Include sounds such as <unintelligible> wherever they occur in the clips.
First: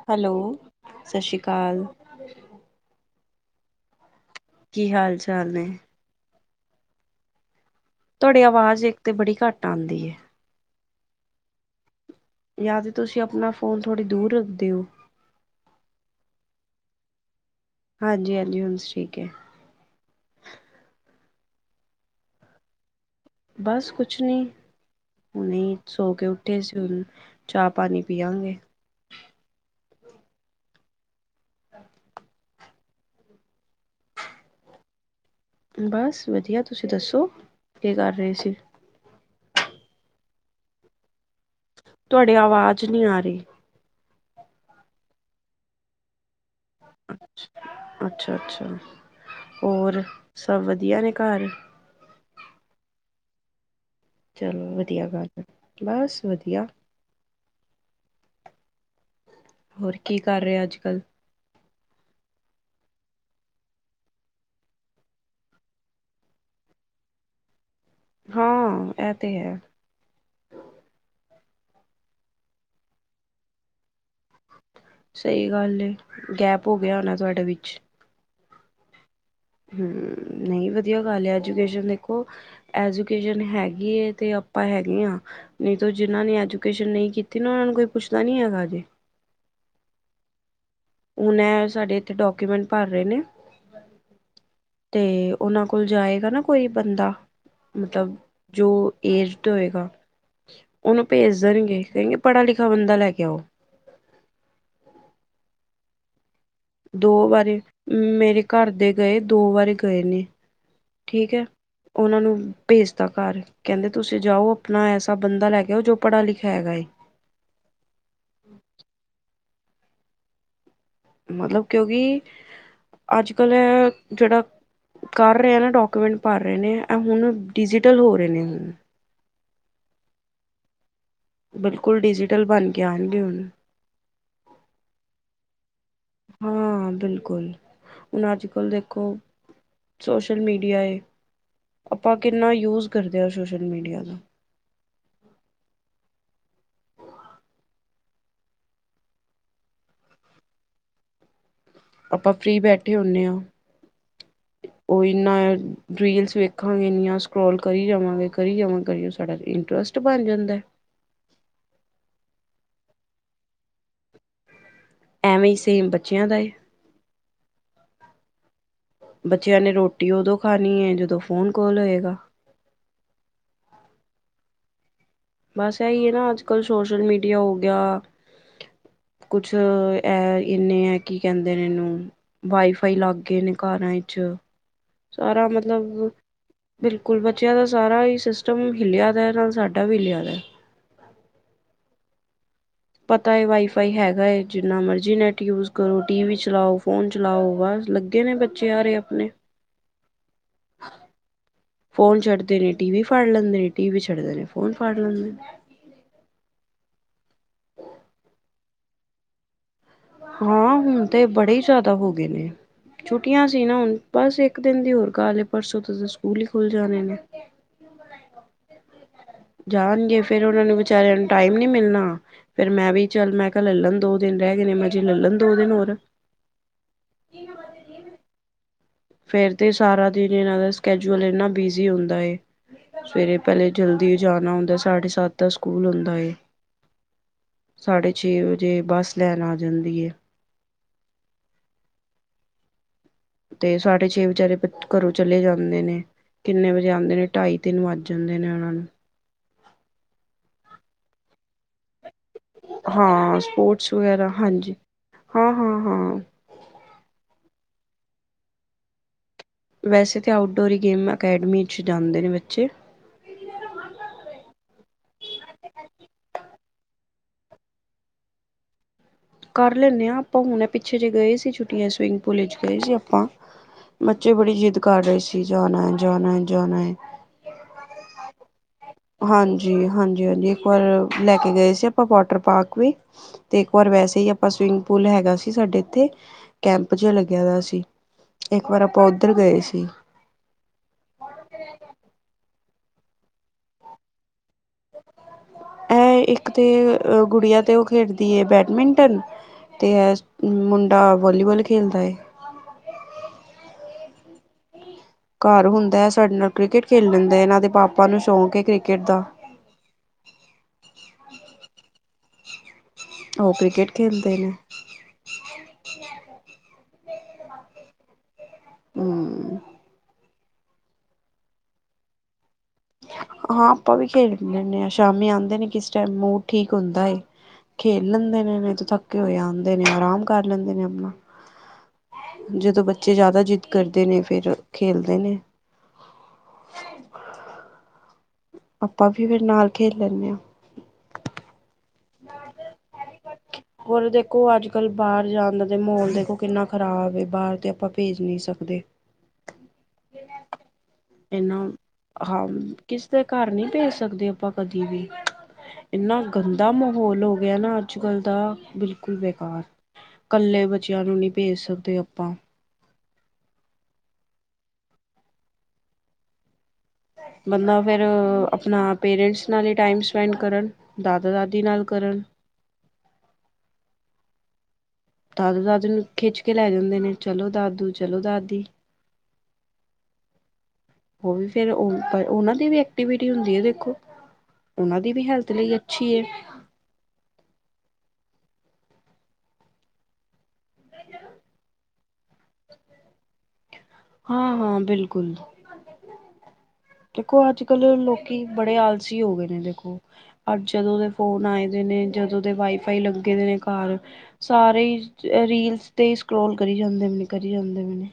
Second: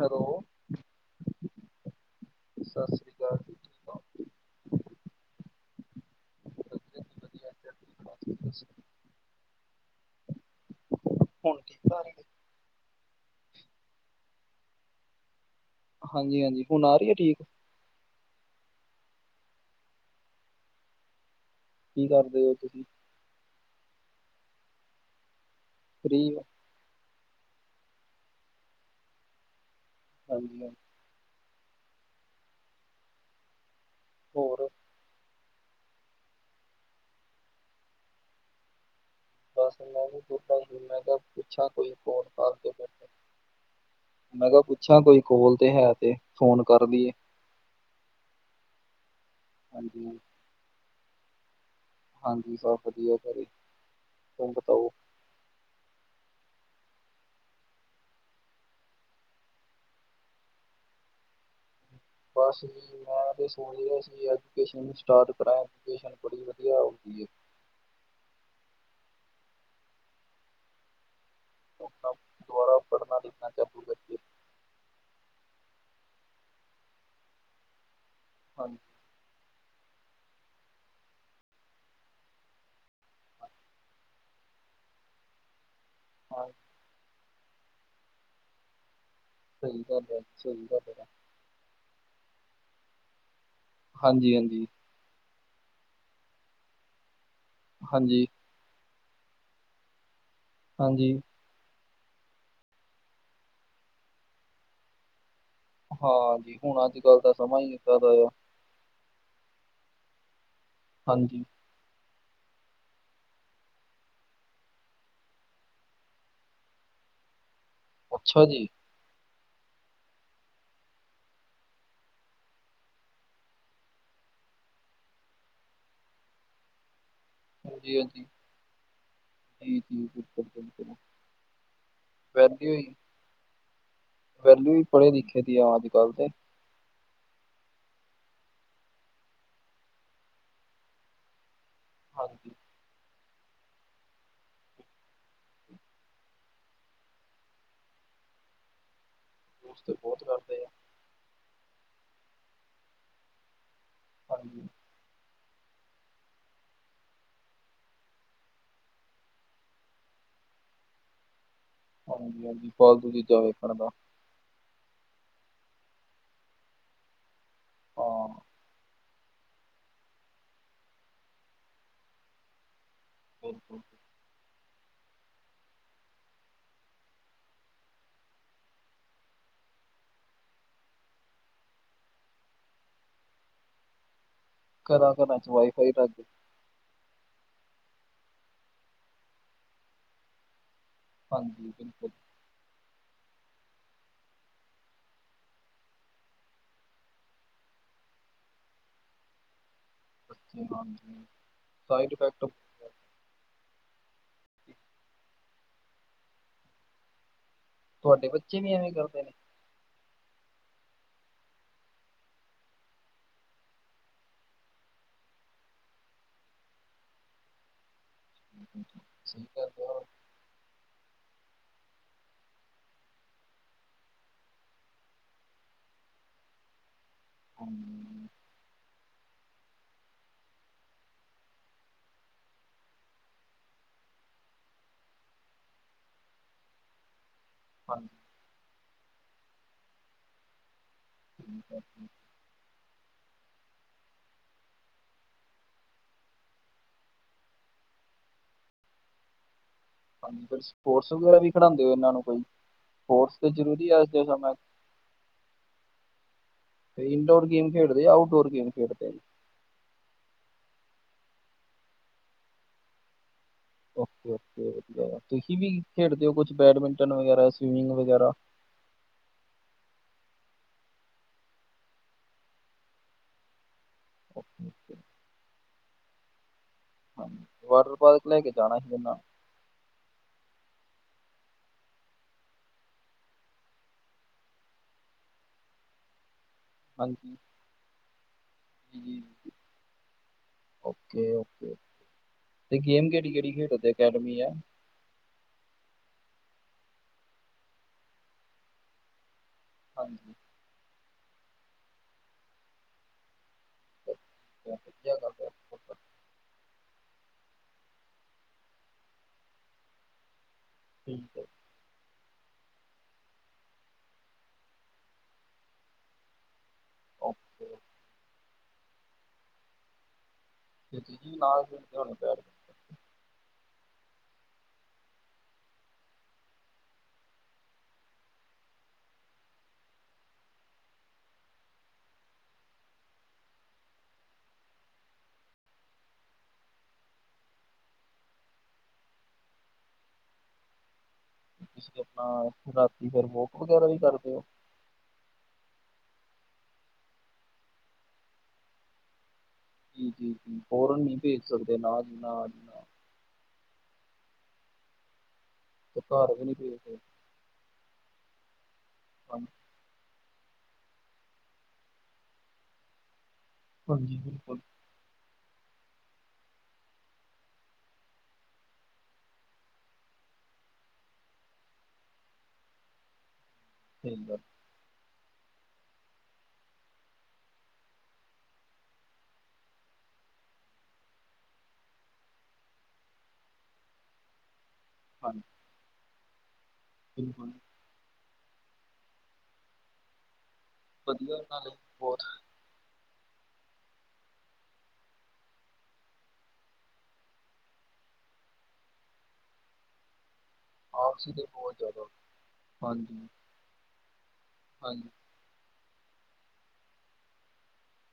Hello ਸਤਿ ਸ਼੍ਰੀ ਅਕਾਲ ਸਤਿ ਸ਼੍ਰੀ ਅਕਾਲ। ਜੀ ਠੀਕ ਹੋ ਕੀ ਹਾਲ ਚਾਲ ਨੇ। ਤੁਹਾਡੀੇ ਆਵਾਜ਼ ਇੱਕ ਤੇ ਬੜੀ ਘੱਟ ਆਉਂਦੀ। ਹੁਣ ਠੀਕ ਆ ਰਹੀ। ਜਾਂ ਤਾਂ ਤੁਸੀਂ ਆਪਣਾ ਫੋਨ ਥੋੜ੍ਹੀ ਦੂਰ ਰੱਖਦੇ ਹੋ। ਹਾਂਜੀ ਹਾਂਜੀ ਹੁਣ ਆ ਰਹੀ ਹੈ ਠੀਕ। ਹਾਂਜੀ ਹਾਂਜੀ ਹੁਣ ਠੀਕ ਹੈ। ਕੀ ਕਰਦੇ ਹੋ ਤੁਸੀਂ। ਬਸ ਕੁਛ ਨੀ ਹੁਣੇ ਈ ਸੋ ਫ੍ਰੀ ਕੇ ਹੋ ਉੱਠੇ ਸੀ ਹੁ। ਚਾਹ ਪਾਣੀ ਪੀਆਂਗੇ। ਹਾਂਜੀ। ਅੱਛਾ। ਹੋਰ। ਬਸ ਵਧੀਆ ਤੁਸੀਂ ਦੱਸੋ ਕੀ ਕਰ ਰਹੇ ਸੀ। ਬਸ ਮੈਂ ਵੀ ਪੁਦਾ ਸੀ ਮੈਂ ਕਿਹਾ ਪੁਿੱਛਾ ਕੋਈ ਹੋਣ ਤੁਹਾਡੀ ਖ ਕੇ ਆਵਾਜ਼ ਨਹੀਂ ਬੈਠੇ। ਆ ਰਹੀ ਮੈਂ ਕਿਹਾ ਪੁੱਛਾਂ ਕੋਈ ਕੋਲ ਤੇ ਹੈ ਤੇ ਫੋਨ ਕਰ ਲਈਏ। ਅੱਛਾ ਅੱਛਾ ਹੋਰ ਹਾਂਜੀ ਸਭ ਵਧੀਆ ਨੇ ਘਰ। ਹਾਂਜੀ ਸਬ ਵਧੀਆ ਘਰੇ। ਤੁਮ ਚਲੋ ਬਤਾਓ ਵਧੀਆ ਗੱਲ ਹੈ ਬਸ ਵਧੀਆ। ਹੋਰ ਕੀ ਕਰ ਰਿਹਾ ਅੱਜ ਕੱਲ੍ਹ। ਬਸ ਮੈ ਤੇ ਸੋਚ ਰਯਾ ਸੀ ਐਜੂਕੇਸ਼ਨ ਸਟਾਰਟ ਕਰਾਂ ਬੜੀ ਵਧੀਆ ਹੋ ਗਈ ਹੈ। ਹਾਂ ਇ ਤੇ ਹੈ। ਣਾ ਦੁਆਰਾ ਪੜ੍ਹਨਾ ਲਿਖਣਾ ਕਰੀਏ ਸਹੀ ਗੱਲ ਏ ਗੈਪ ਹੋ ਗਿਆ ਹੋਣਾ ਤੁਹਾਡੇ ਵਿੱਚ। ਹਾਂਜੀ। ਹਮ ਨਹੀਂ ਵਧੀਆ ਗੱਲ ਹੈ ਐਜੂਕੇਸ਼ਨ ਦੇਖੋ। ਐਜੂਕੇਸ਼ਨ ਹੈਗੀ ਹੈ ਤੇ ਆਪਾਂ ਹੈਗੇ ਆ। ਨਹੀਂ ਤਾਂ ਜਿਨ੍ਹਾਂ ਨੇ ਹਾਂ ਐਜੂਕੇਸ਼ਨ ਨਹੀਂ ਕੀਤੀ ਨਾ ਉਹਨਾਂ ਨੂੰ ਕੋਈ ਪੁੱਛਦਾ ਨਹੀਂ ਹੈਗਾ ਜੇ। ਸਹੀਦਾ ਸਹੀਦਾ। ਹੁਣ ਐ ਸਾਡੇ ਇੱਥੇ ਡਾਕੂਮੈਂਟ ਭਰ ਰਹੇ ਨੇ। ਹਾਂਜੀ ਹਾਂਜੀ। ਤੇ ਉਹਨਾਂ ਕੋਲ ਜਾਏਗਾ ਨਾ ਕੋਈ ਬੰਦਾ ਮਤਲਬ। ਹਾਂਜੀ ਜੋ ਏਜਡ ਹੋਏਗਾ ਉਹਨੂੰ ਹਾਂਜੀ ਭੇਜ ਣਗੇ ਕਹਿੰਦੇ ਪੜਾ ਲਿਖਾ ਬੰਦਾ ਲੈ ਕੇ ਆਓ। ਹਾਂ ਹੋਣਾ ਚਾਹੀਦਾ ਅੱਜ ਦੋ ਕੱਲ੍ਹ ਵਾਰੀ ਸਮਾਂ ਹੀ ਇੱਦਾਂ ਦਾ ਆ। ਮੇਰੇ ਘਰ ਦੇ ਗਏ ਦੋ ਵਾਰੀ ਗਏ ਨੇ ਠੀਕ ਹਾਂਜੀ ਹੈ। ਉਹਨਾਂ ਨੂੰ ਭੇਜਤਾ ਘਰ। ਕਹਿੰਦੇ ਤੁਸੀਂ ਜਾਓ ਆਪਣਾ ਐਸਾ ਬੰਦਾ ਲੈ ਕੇ ਆਓ ਜੋ ਪੜ੍ਹਿਆ ਲਿਖਿਆ ਹੈਗਾ ਏ। ਅੱਛਾ ਜੀ। ਮਤਲਬ ਕਿਉਂਕਿ ਅੱਜ ਕੱਲ੍ਹ ਜਿਹੜਾ ਕਰ ਰਿਹਾ ਨਾ ਡਾਕੂਮੈਂਟ ਭਰ ਰਹੇ ਨੇ ਐ ਹੁਣ। ਡਿਜੀਟਲ ਹੋ ਰਹੇ ਨੇ। ਨਹੀਂ। ਬਿਲਕੁਲ ਡਿਜੀਟਲ ਬਣ ਕੇ ਆਣਗੇ ਹੁਣ। ਵਹਿਲੂ ਵੀ ਪੜ੍ਹੇ ਲਿਖੇ ਦੀ ਆ ਅੱਜ ਕੱਲ੍ਹ ਦੇ। ਹਾਂ ਬਿਲਕੁਲ ਹੁਣ ਅੱਜ ਕੱਲ ਦੇਖੋ। ਸੋਸ਼ਲ ਮੀਡੀਆ ਏ ਆਪਾਂ ਹਾਂਜੀ ਕਿੰਨਾ ਯੂਜ ਕਰਦੇ ਹਾਂ ਸੋਸ਼ਲ ਮੀਡੀਆ ਦਾ। ਉਸ ਤੇ ਬਹੁਤ ਕਰਦੇ ਆ। ਆਪਾਂ ਫਰੀ ਬੈਠੇ ਹੋਣੇ ਹਾਂ। ਹਾਂਜੀ। ਉਹ ਇੰਨਾਂ ਰੀਲਸ ਵੇਖਾਂਗੇ ਇੰਨੀਆਂ ਸਕਰੋਲ ਕਰੀ ਜਾਵਾਂਗੇ ਕਰੀ ਜਾਵਾਂ ਕਰ ਸਾਡਾ ਇੰਟਰਸਟ। ਬਣ ਜਾਂਦਾ। ਹਾਂਜੀ ਹਾਂਜੀ ਫਾਲਤੂ ਚੀਜ਼ਾਂ ਵੇਖਣ ਦਾ। ਐਵੇਂ ਹੀ ਸੇਮ ਬੱਚਿਆਂ ਦਾ ਏ। ਹਾਂ। ਬੱਚਿਆਂ ਨੇ ਰੋਟੀ ਉਦੋਂ ਖਾਣੀ ਏ ਜਦੋਂ ਫੋਨ ਕੋਲ ਹੋਏਗਾ। <unintelligible> ਬਸ ਐਈ ਏ ਨਾ ਅੱਜ ਕੱਲ੍ਹ ਸੋਸ਼ਲ ਮੀਡੀਆ ਹੋ ਗਿਆ। ਕੁਛ ਐ ਇੰਨੇ ਐ ਕੀ ਕੈਂਦੇ ਨੇ ਇਨੂੰ ਵਾਈਫਾਈ ਲੱਗ ਗਏ ਨੇ ਘਰਾਂ ਚ ਘਰਾਂ ਘਰਾਂ ਸਾਰਾ ਚ ਵਾਈਫਾਈ ਮਤਲਬ ਲੱਗ ਗਈ ਬਿਲਕੁਲ ਬੱਚਿਆਂ ਦਾ ਸਾਰਾ ਈ ਸਿਸਟਮ ਹਿੱਲਿਆ ਦਾ ਨਾਲ ਸਾਡਾ ਵੀ ਹਿੱਲਿਆ ਦਾ। ਹਾਂਜੀ, ਬਿਲਕੁਲ। ਪਤਾ ਹੈ ਵਾਈਫਾਈ ਹੈਗਾ ਏ ਜਿੰਨਾ ਮਰਜ਼ੀ ਨੈੱਟ ਯੂਜ ਕਰੋ ਟੀ ਵੀ ਚਲਾਓ, ਫੋਨ ਚਲਾਓ ਬਸ ਲ ਗੇ ਨੇ ਬੱਚੇ ਆ ਰੲਏ ਅਪਣੇ। ਸਾਈਡ ਫੋਨ ਇਫੈਕਟ ਛੱਡਦੇ ਨੇ ਟੀ ਵੀ ਫੜ ਲੈਂਦੇ ਨੇ, ਟੀ ਵੀ ਛੱਡਦੇ ਨੇ, ਫੋਨ ਫੜ ਲੈਂਦੇ ਨੇ। <inaudible> ਤੁਆਡੇ ਬੱਚੇ ਵੀ ਐਵੇਂ ਕਰਦੇ ਨੇ। ਹਾਂ, ਹੁਣ ਤੇ ਬੜੇ ਈ ਜ਼ੈਦਾ ਹੋ ਗਏ ਨੇ। ਛੁੱਟੀਆਂ ਸੀ ਨਾ ਹੁਣ ਬਸ ਇੱਕ ਦਿਨ ਦੀ ਹੋਰ ਗੱਲ ਏ ਪਰਸੋਂ ਤੇਤੇ ਸਕੂਲ ਈ ਖੁੱਲ ਜਾਣੇ ਨੇ। <inaudible> ਜਾਣਗੇ ਫੇਰ ਉਨਾਂ ਨੂੰ ਵਿਚਾਰਿਆਂ ਨੂੰ ਟਾਈਮ ਨੀ ਮਿਲਣਾ। ਫੇਰ ਮੈਂ ਵੀ ਚੱਲ ਮੈਂ ਕਿਆ ਲੈ ਲੈਣ ਦੋ ਦਿਨ ਰੈ ਗਏ ਨੇ ਮਜ਼ੇ ਲੈ ਲਣ ਦੋ ਦਿਨ ਹੋਰ। <inaudible> ਫਿਰ ਤੇ ਸਾਰਾ ਦਿਨ ਇਨਾਂ ਦਾ ਸਕੈਜੁਅਲ ਇਨਾ ਬਿਜੀ ਹੁੰਦਾ ਏ। ਸਵੇਰੇ ਪੈਲੇ ਜਲਦੀ ਜਾਣਾ ਹੁੰਦਾ ਸਾਡੇ ਸੱਤ ਦਾ ਸਕੂਲ ਹੁੰਦਾ ਏ। <inaudible> ਸਾਢੇ ਛੇ ਵਜੇ ਬੱਸ ਲੈਣ ਆ ਜਾਂਦੀ ਏ। <inaudible> ਤੇ ਸਾਢੇ ਛੇ ਵਿਚਾਰੇ ਬੱਚ ਘਰੋਂ ਚਲੇ ਜਾਂਦੇ ਨੇ। ਕਿੰਨੇ ਵਜੇ ਆਂਦੇ ਨੇ ਢਾਈ-ਤਿੰਨ ਵੱਜ ਜਾਂਦੇ ਨੇ ਉਨਾਂ ਨੂੰ। ਹਾਂਜੀ, ਫਿਰ ਸਪੋਰਟਸ ਵਗੈਰਾ ਵੀ ਖਡਾਂਦੇ ਓ ਇਨਾਂ ਨੂੰ ਕੋਈ। ਹਾਂ, ਤਾਂ ਜ਼ਰੂਰੀ ਸਪੋਰਟਸ ਆ ਅੱਜ ਦੇ ਵਗੈਰਾ ਸਮੇਂ ਹਾਂਜੀ ਹਾਂ-ਹਾਂ-ਹਾਂ। ਇਨਡੋਰ ਗੇਮ ਖੇਡਦੇ, ਆਊਟਡੋਰ ਗੇਮ ਖੇਡਦੇ ਨੇ। ਵੈਸੇ ਤਾਂ ਆਊਟਡੋਰ ਈ ਗੇਮ ਅਕੈਡਮੀ ਚ ਜਾਂਦੇ ਨੇ ਬੱਚੇ। ਓਕੇ-ਓਕੇ ਵਦੀਆ ਆ, ਤੁਸੀਂ ਵੀ ਖੇਡਦੇ ਓ ਕੁਛ ਬੈਡਮਿੰਟਨ ਵਗੈਰਾ, ਸਵੀਮਿੰਗ ਵਗੈਰਾ। ਕਰ ਲੈਨੇ ਆ ਆਪਾਂ ਹੁਣ ਪਿੱਛੇ ਜੇ ਗਏ ਸੀ ਛੁੱਟੀਆਂ ਚ ਸਵੀਮਿੰਗ ਪੂਲ ਚ ਗਏ ਸੀ ਆਪਾਂ। ਬੱਚੇ ਬੜੀ ਓਕੇ ਜਿੱਦ ਓਕੇ ਕਰ ਰਏ ਸੀ ਜਾਣਾ ਐ, ਜਾਣਾ ਐ ਜਾਣਾ ਐ। ਹਾਂਜੀ, ਵਾਟਰ ਪਾਰਕ ਲੈ ਕੇ ਜਾਣਾ ਹੀ ਉਨਾ। ਹਾਂਜੀ, ਹਾਂਜੀ-ਹਾਂਜੀ ਇੱਕ ਵਾਰ ਲੈ ਕੇ ਗਏ ਸੀ ਆਪਾਂ ਵਾਟਰ ਪਾਰਕ ਵੀ ਤੇ ਇੱਕ ਵਾਰ ਵੈਸੇ ਈ ਆਪਾਂ ਸਵਿਮਿੰਗ ਪੂਲ ਹੈਗਾ ਸੀ ਸਾਡੇ ਇੱਥੇ ਕੈਂਪ ਜ ਹਾਂਜੀ ਲੱਗਿਆ ਦਾ ਸੀ ਇੱਕ ਵਾਰ ਆਪਾਂ ਉੱਧਰ ਗਏ ਸੀ। ਓਕੇ-ਓਕੇ ਤੇ ਗੇਮ ਕੇੜੀ -ਕੇੜੀ ਖੇਡਦੇ ਅਕੈਡਮੀ ਆ। ਐ ਇੱਕ ਤੇ ਗੁੜੀਆਂ ਤੇ ਓ ਖੇਡਦੀ ਏ ਬੈਡਮਿੰਟਨ ਤੇ ਐ ਹਾਂਜੀ ਮੁੰਡਾ ਵਾਲੀਵਾਲ ਖੇਲਦਾ ਏ। <inaudible> ਘਰ ਹੁੰਦਾ ਵਧੀਆ। ਐ ਸਾਡੇ ਨਾਲ ਕ੍ਰਿਕੇਟ ਖੇਡ ਲੈਂਦਾ, ਇਨਾਂ ਦੇ ਪਾਪਾ ਨੂੰ ਸ਼ੌਂਕ ਐ ਕ੍ਰਿਕੇਟ ਦਾ। ਠੀਕ ਐ। ਓ ਕ੍ਰਿਕੇਟ ਖੇਲਦੇ ਨੇ। ਓਕੇ। ਹੂੰ। <unintelligible> ਹਾਂ, ਆਪਾਂ ਵੀ ਖੇਡ ਲੈਂਦੇ ਆ, ਸ਼ਾਮੀ ਆਂਦੇ ਨੇ ਕਿਸ ਟਾਈਮ ਮੂਡ ਠੀਕ ਹੁੰਦਾ ਏ ਖੇਲ ਲੈਂਦੇ ਨੇ, ਨਈ ਤੇ ਥੱਕੇ ਹੋਏ ਆਂਦੇ ਨੇ ਆਰਾਮ ਕਰ ਲੈਂਦੇ ਨੇ ਆਪਣਾ। ਜਦੋਂ ਬੱਚੇ ਜ਼ੈਦਾ ਜਿੱਦ ਕਰਦੇ ਨੇ ਫੇਰ ਖੇਲਦੇ ਨੇ। ਆਪਾਂ ਵੀ ਫਿਰ ਨਾਲ ਖੇਲ ਲੈਨੇ ਆ। ਤੁਸੀਂ ਆਪਣਾ ਰਾਤੀ ਫੇਰ ਵੋਕ ਵਗੈਰਾ ਵੀ ਹੋਰ ਕਰਦੇ ਹੋ। ਦੇਖੋ ਅੱਜ ਕੱਲ ਬਾਹਰ ਜਾਣ ਦਾ ਤੇ ਮਾਹੋਲ ਦੇਖੋ ਕਿੰਨਾ ਖ਼ਰਾਬ ਹੈ ਬਾਹਰ ਤੇ ਆਪਾਂ ਭੇਜ ਨਹੀਂ ਸਕਦੇ। ਜੀ-ਜੀ ਜ ਫੋਰਨ ਨਹੀਂ ਭੇਜ ਸਕਦੇ ਨਾ ਜ ਨਾ ਜ। ਤੇ ਘਰ ਨਹੀਂ ਭੇਜ ਸਕਦੇ ਆਪਾਂ ਕਦੀ ਵੀ ਤੇ ਇੰਨਾ ਘਰ ਵੀ ਨਹੀਂ ਗੰਦਾ। ਭੇਜ ਸਕਦੇ ਵੁਲ ਹੋ ਗਿਆ ਨਾ ਅੱਜ ਕੱਲ ਦਾ ਬਿਲਕੁਲ ਹਨ ਬੇਕਾਰ। ਇਕੱਲੇ ਬੱਚਿਆਂ ਨੂੰ ਨਹੀਂ ਭੇਜ ਸਕਦੇ ਆਪਾਂ। ਹਾਂਜੀ ਬਿਲਕੁਲ। ਬੰਦਾ ਫਿਰ ਆਪਣਾ ਪੇਰੈਂਟਸ ਨਾਲ ਹੀ ਟਾਈਮ ਸਪੈਂਡ ਕਰਨ ਦਾਦਾ ਦਾਦੀ ਨਾਲ ਕਰਨ। ਠੀਕ ਆ। ਦਾਦੂ-ਦਾਦੀ ਨੂੰ ਖਿੱਚ ਕੇ ਲੈ ਜਾਂਦੇ ਨੇ ਚਲੋ ਦਾਦੂ ਚਲੋ ਦਾਦੀ। ਉਹ ਵੀ ਫਿਰ ਉਹਨਾਂ ਦੀ ਵੀ ਐਕਟੀਵਿਟੀ ਹੁੰਦੀ ਹੈ ਦੇਖੋ। ਉਹਨਾਂ ਦੀ ਵੀ ਹਾਂਜੀ ਹੈਲਥ ਲਈ ਅੱਛੀ ਹੈ। ਬਿਲਕੁਲ। ਵਧੀਆ ਨਾਲੇ ਬਹੁਤ। ਹਾਂ-ਹਾਂ ਬਿਲਕੁਲ। ਦੇਖੋ ਅੱਜ ਕੱਲ ਲੋਕੀ ਬੜੇ ਆਲਸੀ ਹੋ ਗਏ ਨੇ ਦੇਖੋ। ਪਰ ਜਦੋਂ ਦੇ ਆਪਸੀ ਫੋਨ ਆਏ ਬਹੁਤ ਦੇ ਨੇ ਜ਼ਿਆਦਾ ਜਦੋਂ ਦੇ ਵਾਈਫਾਈ ਹਾਂਜੀ ਲੱਗੇ ਦੇ ਨੇ ਘਰ। ਸਾਰੇ ਹਾਂਜੀ ਹੀ ਰੀਲਸ ਤੇ ਸਕਰੋਲ ਕਰੀ ਜਾਂਦੇ ਨੇ, ਕਰੀ ਜਾਂਦੇ ਨੇ।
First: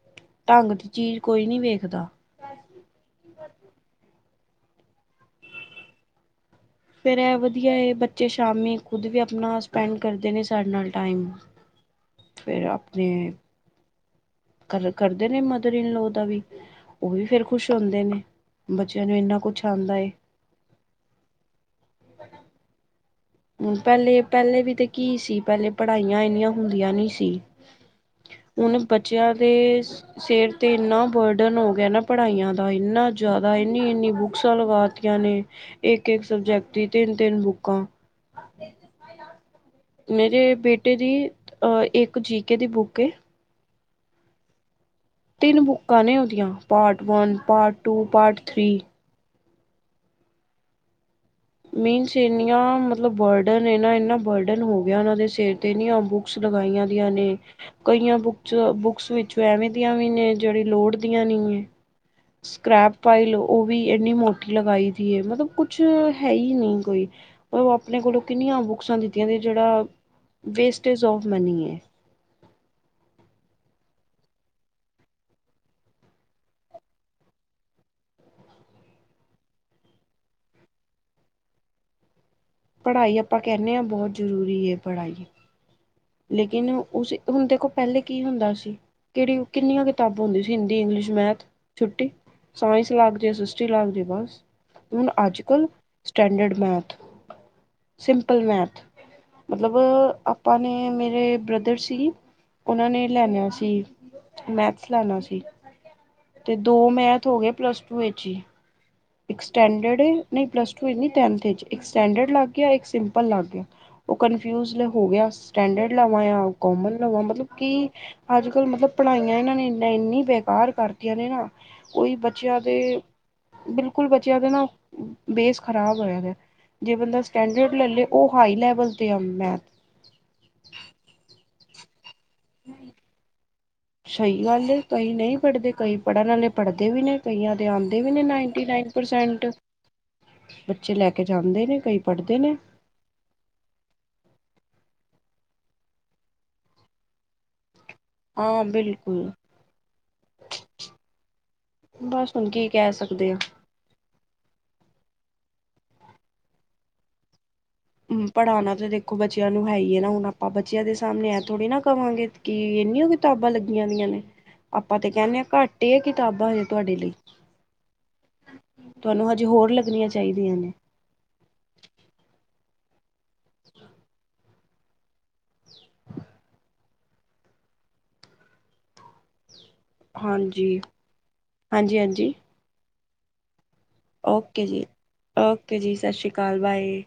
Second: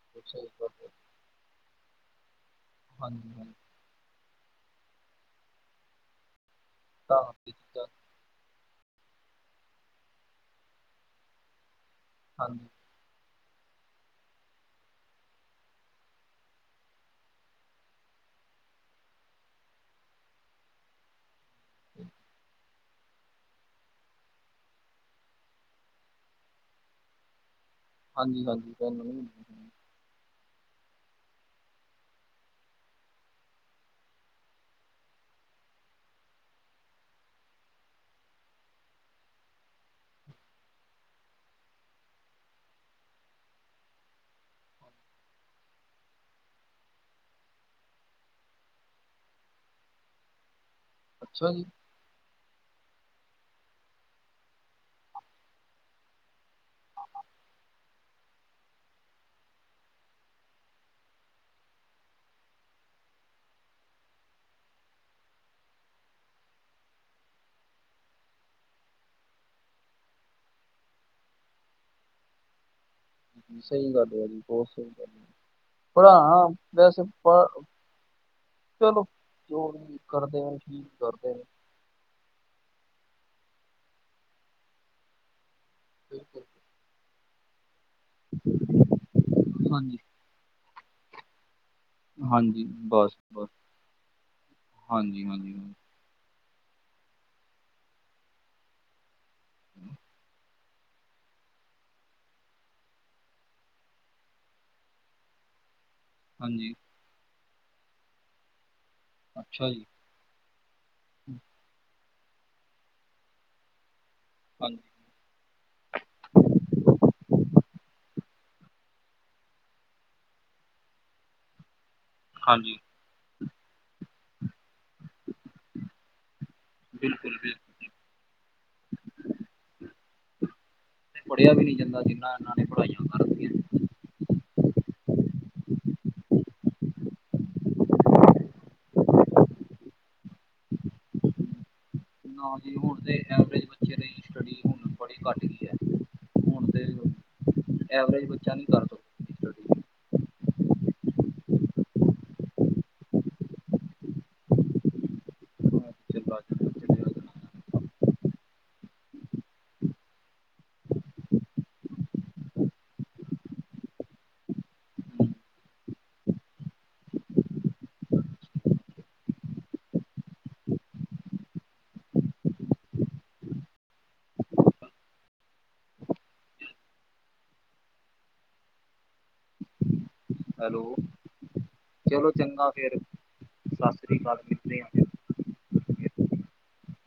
ਬਿਲਕੁਲ ਸਹੀ ਢੰਗ ਗੱਲ ਦੀ ਚੀਜ਼ ਕੋਈ ਨਹੀਂ ਵੇਖਦਾ। ਹਾਂਜੀ-ਹਾਂਜੀ। ਫਿਰ ਤਾਂ ਇਹ ਵਧੀਆ ਚੀਜ਼ਾਂ ਹੈ ਬੱਚੇ ਸ਼ਾਮੀ ਖੁਦ ਵੀ ਆਪਣਾ ਸਪੈਂਡ ਕਰਦੇ ਨੇ ਸਾਡੇ ਨਾਲ ਟਾਈਮ। ਫਿਰ ਹਾਂਜੀ ਆਪਣੇ। ਕਰ ਕਰਦੇ ਨੇ ਮਦਰ ਇਨ ਲਾ ਦਾ ਵੀ। ਉਹ ਵੀ ਫੇਰ ਖੁਸ਼ ਹੁੰਦੇ ਨੇ ਬੱਚਿਆਂ ਨੂੰ ਇੰਨਾ ਕੁਛ ਆਉਂਦਾ ਏ। ਹ ਪਹਿਲੇ ਪਹਿਲੇ ਵੀ ਤੇ ਕੀ ਸੀ ਪਹਿਲੇ ਪੜ੍ਹਾਈਆਂ ਇਨੀਆਂ ਹੁੰਦੀਆਂ ਨਹੀਂ ਸੀ। ਹਾਂਜੀ ਹਾਂਜੀ ਹੁਣ ਤੁਹਾਨੂੰ ਨਹੀਂ ਬੱਚਿਆਂ ਹੁੰਦੀਆਂ। ਦੇ। ਸਿਰ ਤੇ ਇੰਨਾ ਬਰਡਨ ਹੋ ਗਏ ਨਾ ਪੜ੍ਹਾਈਆਂ ਦਾ ਇੰਨਾ ਜਿਆਦਾ ਇਨੀ ਇਨੀ ਬੁਕਸਾ ਲਗਾ। ਨੇ ਇਕ ਇਕ ਸਬਜੈਕਟ ਦੀ ਤਿੰਨ ਤਿੰਨ ਬੁਕਾਂ। ਮੇਰੇ ਬੇਟੇ ਦੀ ਇੱਕ ਜੀਕੇ ਦੀ ਬੁੱਕ ਹ ਤਿੰਨ ਬੁੱਕਾਂ ਨੇ ਉਹਦੀਆਂ part one part two part three ਅੱਛਾ ਜੀ। ਮੀਨਸ ਏਨੀਆਂ ਮਤਲਬ ਬਰਡਨ ਏਨਾ-ਏਨਾ ਬਰਡਨ ਹੋ ਗਿਆ ਓਨਾਂ ਦੇ ਸਿਰ ਤੇ <unintelligible> <unintelligible> ਕਈਆਂ ਬੁੱਕਸ-ਬੁੱਕਸ ਵਿੱਚੋ ਐਵੇਂ ਦੀਆਂ ਵੀ ਨੇ ਜਿਹੜੀ ਲੋੜਦੀਆਂ ਨਹੀਂ ਹੈ। ਸਕ੍ਰੈਪ ਫਾਈਲ ਉਹ ਵੀ ਇੰਨੀ ਮੋਟੀ ਲਗਾਈ ਦੀ ਹੈ ਮਤਲਬ ਕੁਛ ਹੈ ਹੀ ਨਹੀਂ ਕੋਈ। ਉਹ ਆਪਣੇ ਕੋਲੋਂ ਕਿੰਨੀਆਂ ਬੁੱਕਸਾਂ ਦਿੱਤੀਆਂ ਜਿਹੜਾ ਵੇਸਟੇਜ ਆਫ ਮਨੀ ਹੈ। ਸਹੀ ਗੱਲ ਹੈ ਜੀ ਬਹੁਤ ਸਹੀ ਗਲ ਹੈ ਪੜ੍ਹਾਣਾ ਵੈਸੇ ਪ। ਚਲੋ ਜੋ ਵੀ ਕਰਦੇ ਨੇ ਠੀਕ ਕਰਦੇ ਨੇ। ਪੜ੍ਹਾਈ ਆਪਾਂ ਕਹਿੰਦੇ ਹਾਂ ਬਹੁਤ ਜ਼ਰੂਰੀ ਹੈ ਪੜ੍ਹਾਈ। ਬਿਲਕੁਲ ਲੇਕਿਨ ਉਸ ਹੁਣ ਦੇਖੋ ਪਹਿਲੇ ਕੀ ਹੁੰਦਾ ਸੀ ਕਿਹੜੀ ਕਿੰਨੀਆਂ ਹਾਂਜੀ ਕਿਤਾਬਾਂ। ਹੁੰਦੀ ਸੀ ਹਿੰਦੀ, ਇੰਗਲਿਸ਼, ਮੈਥ। ਛੁੱਟੀ ਹਾਂਜੀ ਸਾਇੰਸ ਬਸ ਲੱਗਦੀ ਆ ਏਸ ਬਸ ਏਸ ਟੀ ਲੱਗਦੀ ਬਸ ਹੁਣ ਹਾਂਜੀ ਅੱਜ ਹਾਂਜੀ ਕੱਲ। ਹਾਂਜੀ ਸਟੈਂਡਡ ਮੈਥ ਸਿੰਪਲ ਮੈਥ ਮਤਲਬ ਆਪਾਂ। ਨੇ ਮੇਰੇ ਬ੍ਰਦਰ ਸੀ ਉਹਨਾਂ ਨੇ ਲੈ ਣਾ ਸੀ। ਮੈਥਸ ਲੈਣਾ ਸੀ ਤੇ ਹਾਂਜੀ ਦੋ ਮੈਥ ਹੋ ਗਏ ਪਲਸ ਟੂ ਵਿੱਚ ਹੀ। ਇਕ ਅੱਛਾ ਜੀ ਸਟੈਂਡਰਡ ਨਹੀਂ ਪਲਸ ਟੂ ਇਚ ਨੀ ਟੈਂਥ ਇਚ ਇੱਕ ਸਟੈਂਡਰਡ ਲੱਗ ਗਿਆ ਇਕ ਸਿੰਪਲ ਲੱਗ ਗਿਆ। ਉਹ ਕਨਫਿਊਜ ਹਾਂਜੀ ਨੇ ਹੋ ਗਿਆ ਸਟੈਂਡਰਡ ਲਾਵਾਂ ਆ ਕੋਮਨ ਲਵਾ ਮਤਲਬ ਕਿ ਅੱਜਕਲ ਮਤਲਬ ਪੜਾਈਆਂ ਇਹਨਾਂ ਨੇ ਇਨਾ ਇਨੀ ਬੇ ਕਾਰ ਕਰ ਤੀਆ ਨੇ ਨਾ ਕੋਈ ਬੱਚਿਆਂ ਤੇ ਹਾਂਜੀ ਬਿਲਕੁਲ ਬਚਿਆ ਵੇ ਨਾ ਬੇਸ ਖਰਾਬ ਹੋਏ ਨੇ ਜੇ ਬੰਦਾ ਬਿਲਕੁਲ ਬਿਲਕੁਲ ਸਟੈਂਡਰਡ ਲੈ ਲੇ ਉਹ ਹਾਈ ਲੈਵਲ ਤੇ ਮੈਥ ਪੜਿਆ ਵੀ ਨਹੀਂ ਜਾਂਦਾ ਸੀ, ਨਾ ਇਹਨਾਂ ਨੇ ਪੜਾਈਆਂ ਕਰਨੀਆਂ ਸੀ। ਸਹੀ ਗੱਲ ਏ, ਕਈ ਨਹੀਂ ਪੜ੍ਹਦੇ, ਕਈ ਪੜ੍ਹਨ ਵਾਲੇ ਪੜ੍ਹਦੇ ਵੀ ਨੇ, ਕਈਆਂ ਦੇ ਆਂਦੇ ਵੀ ਨੇ ਨਾਈਨਟੀ ਨਾਈਨ ਪਰਸੈਂਟ। <unintelligible> ਬੱਚੇ ਲੈ ਕੇ ਜਾਂਦੇ ਨੇ ਕਈ। ਪੜ੍ਹਦੇ ਨਾ ਨੇ ਜੀ ਹੁਣ ਤੇ ਬੱਚੇ ਦੇ ਸਟੱਡੀ ਬੜੀ ਘੱਟ ਗਈ ਐ, ਹੁਣ ਤੇ ਐਵਰੇਜ ਬੱਚਿਆਂ ਹਾਂ ਦੀ ਤਰਫ ਬਿਲਕੁਲ ਬਸ ਹੁਣ ਕੀ ਕਹਿ ਸਕਦੇ ਆਂ। <inaudible> ਪੜਾਨਾ ਤਾਂ ਦੇਖੋ ਬੱਚਿਆਂ ਨੂੰ ਹੈ ਹੀ ਨਾ, ਹੁਣ ਆਪਾਂ ਬੱਚਿਆ ਦੇ ਸਾਹਮਣੇ ਆ ਥੋੜੀ ਨਾ ਕਵਾਂਗੇ। ਕੀ ਐਨੀਆਂ ਕਿਤਾਬਾਂ ਲੱਗੀਆਂ ਦੀਆਂ ਨੇ। ਆਪਾਂ ਤੇ ਕਹਿੰਦੇ ਆ, ਘੱਟ ਹੀ ਕਿਤਾਬਾਂ ਤੇ ਤੁਹਾਡੇ ਲਈ। ਤੁਹਾਨੂੰ ਹਜੇ ਹੋਰ ਲੱਗਣੀਆਂ ਚਾਹੀਦੀਆਂ ਨੇ। ਹਾਂਜੀ ਹੈਲੋ, ਹਾਂਜੀ ਚਲੋ ਹਾਂਜੀ ਚੰਗਾ ਫੇਰ ਸਸ ਓਕੇ ਜੀ, ਓਕੇ ਜੀ, ਸਸ਼ ਰੀ ਕਾਲ ਬਾਏ।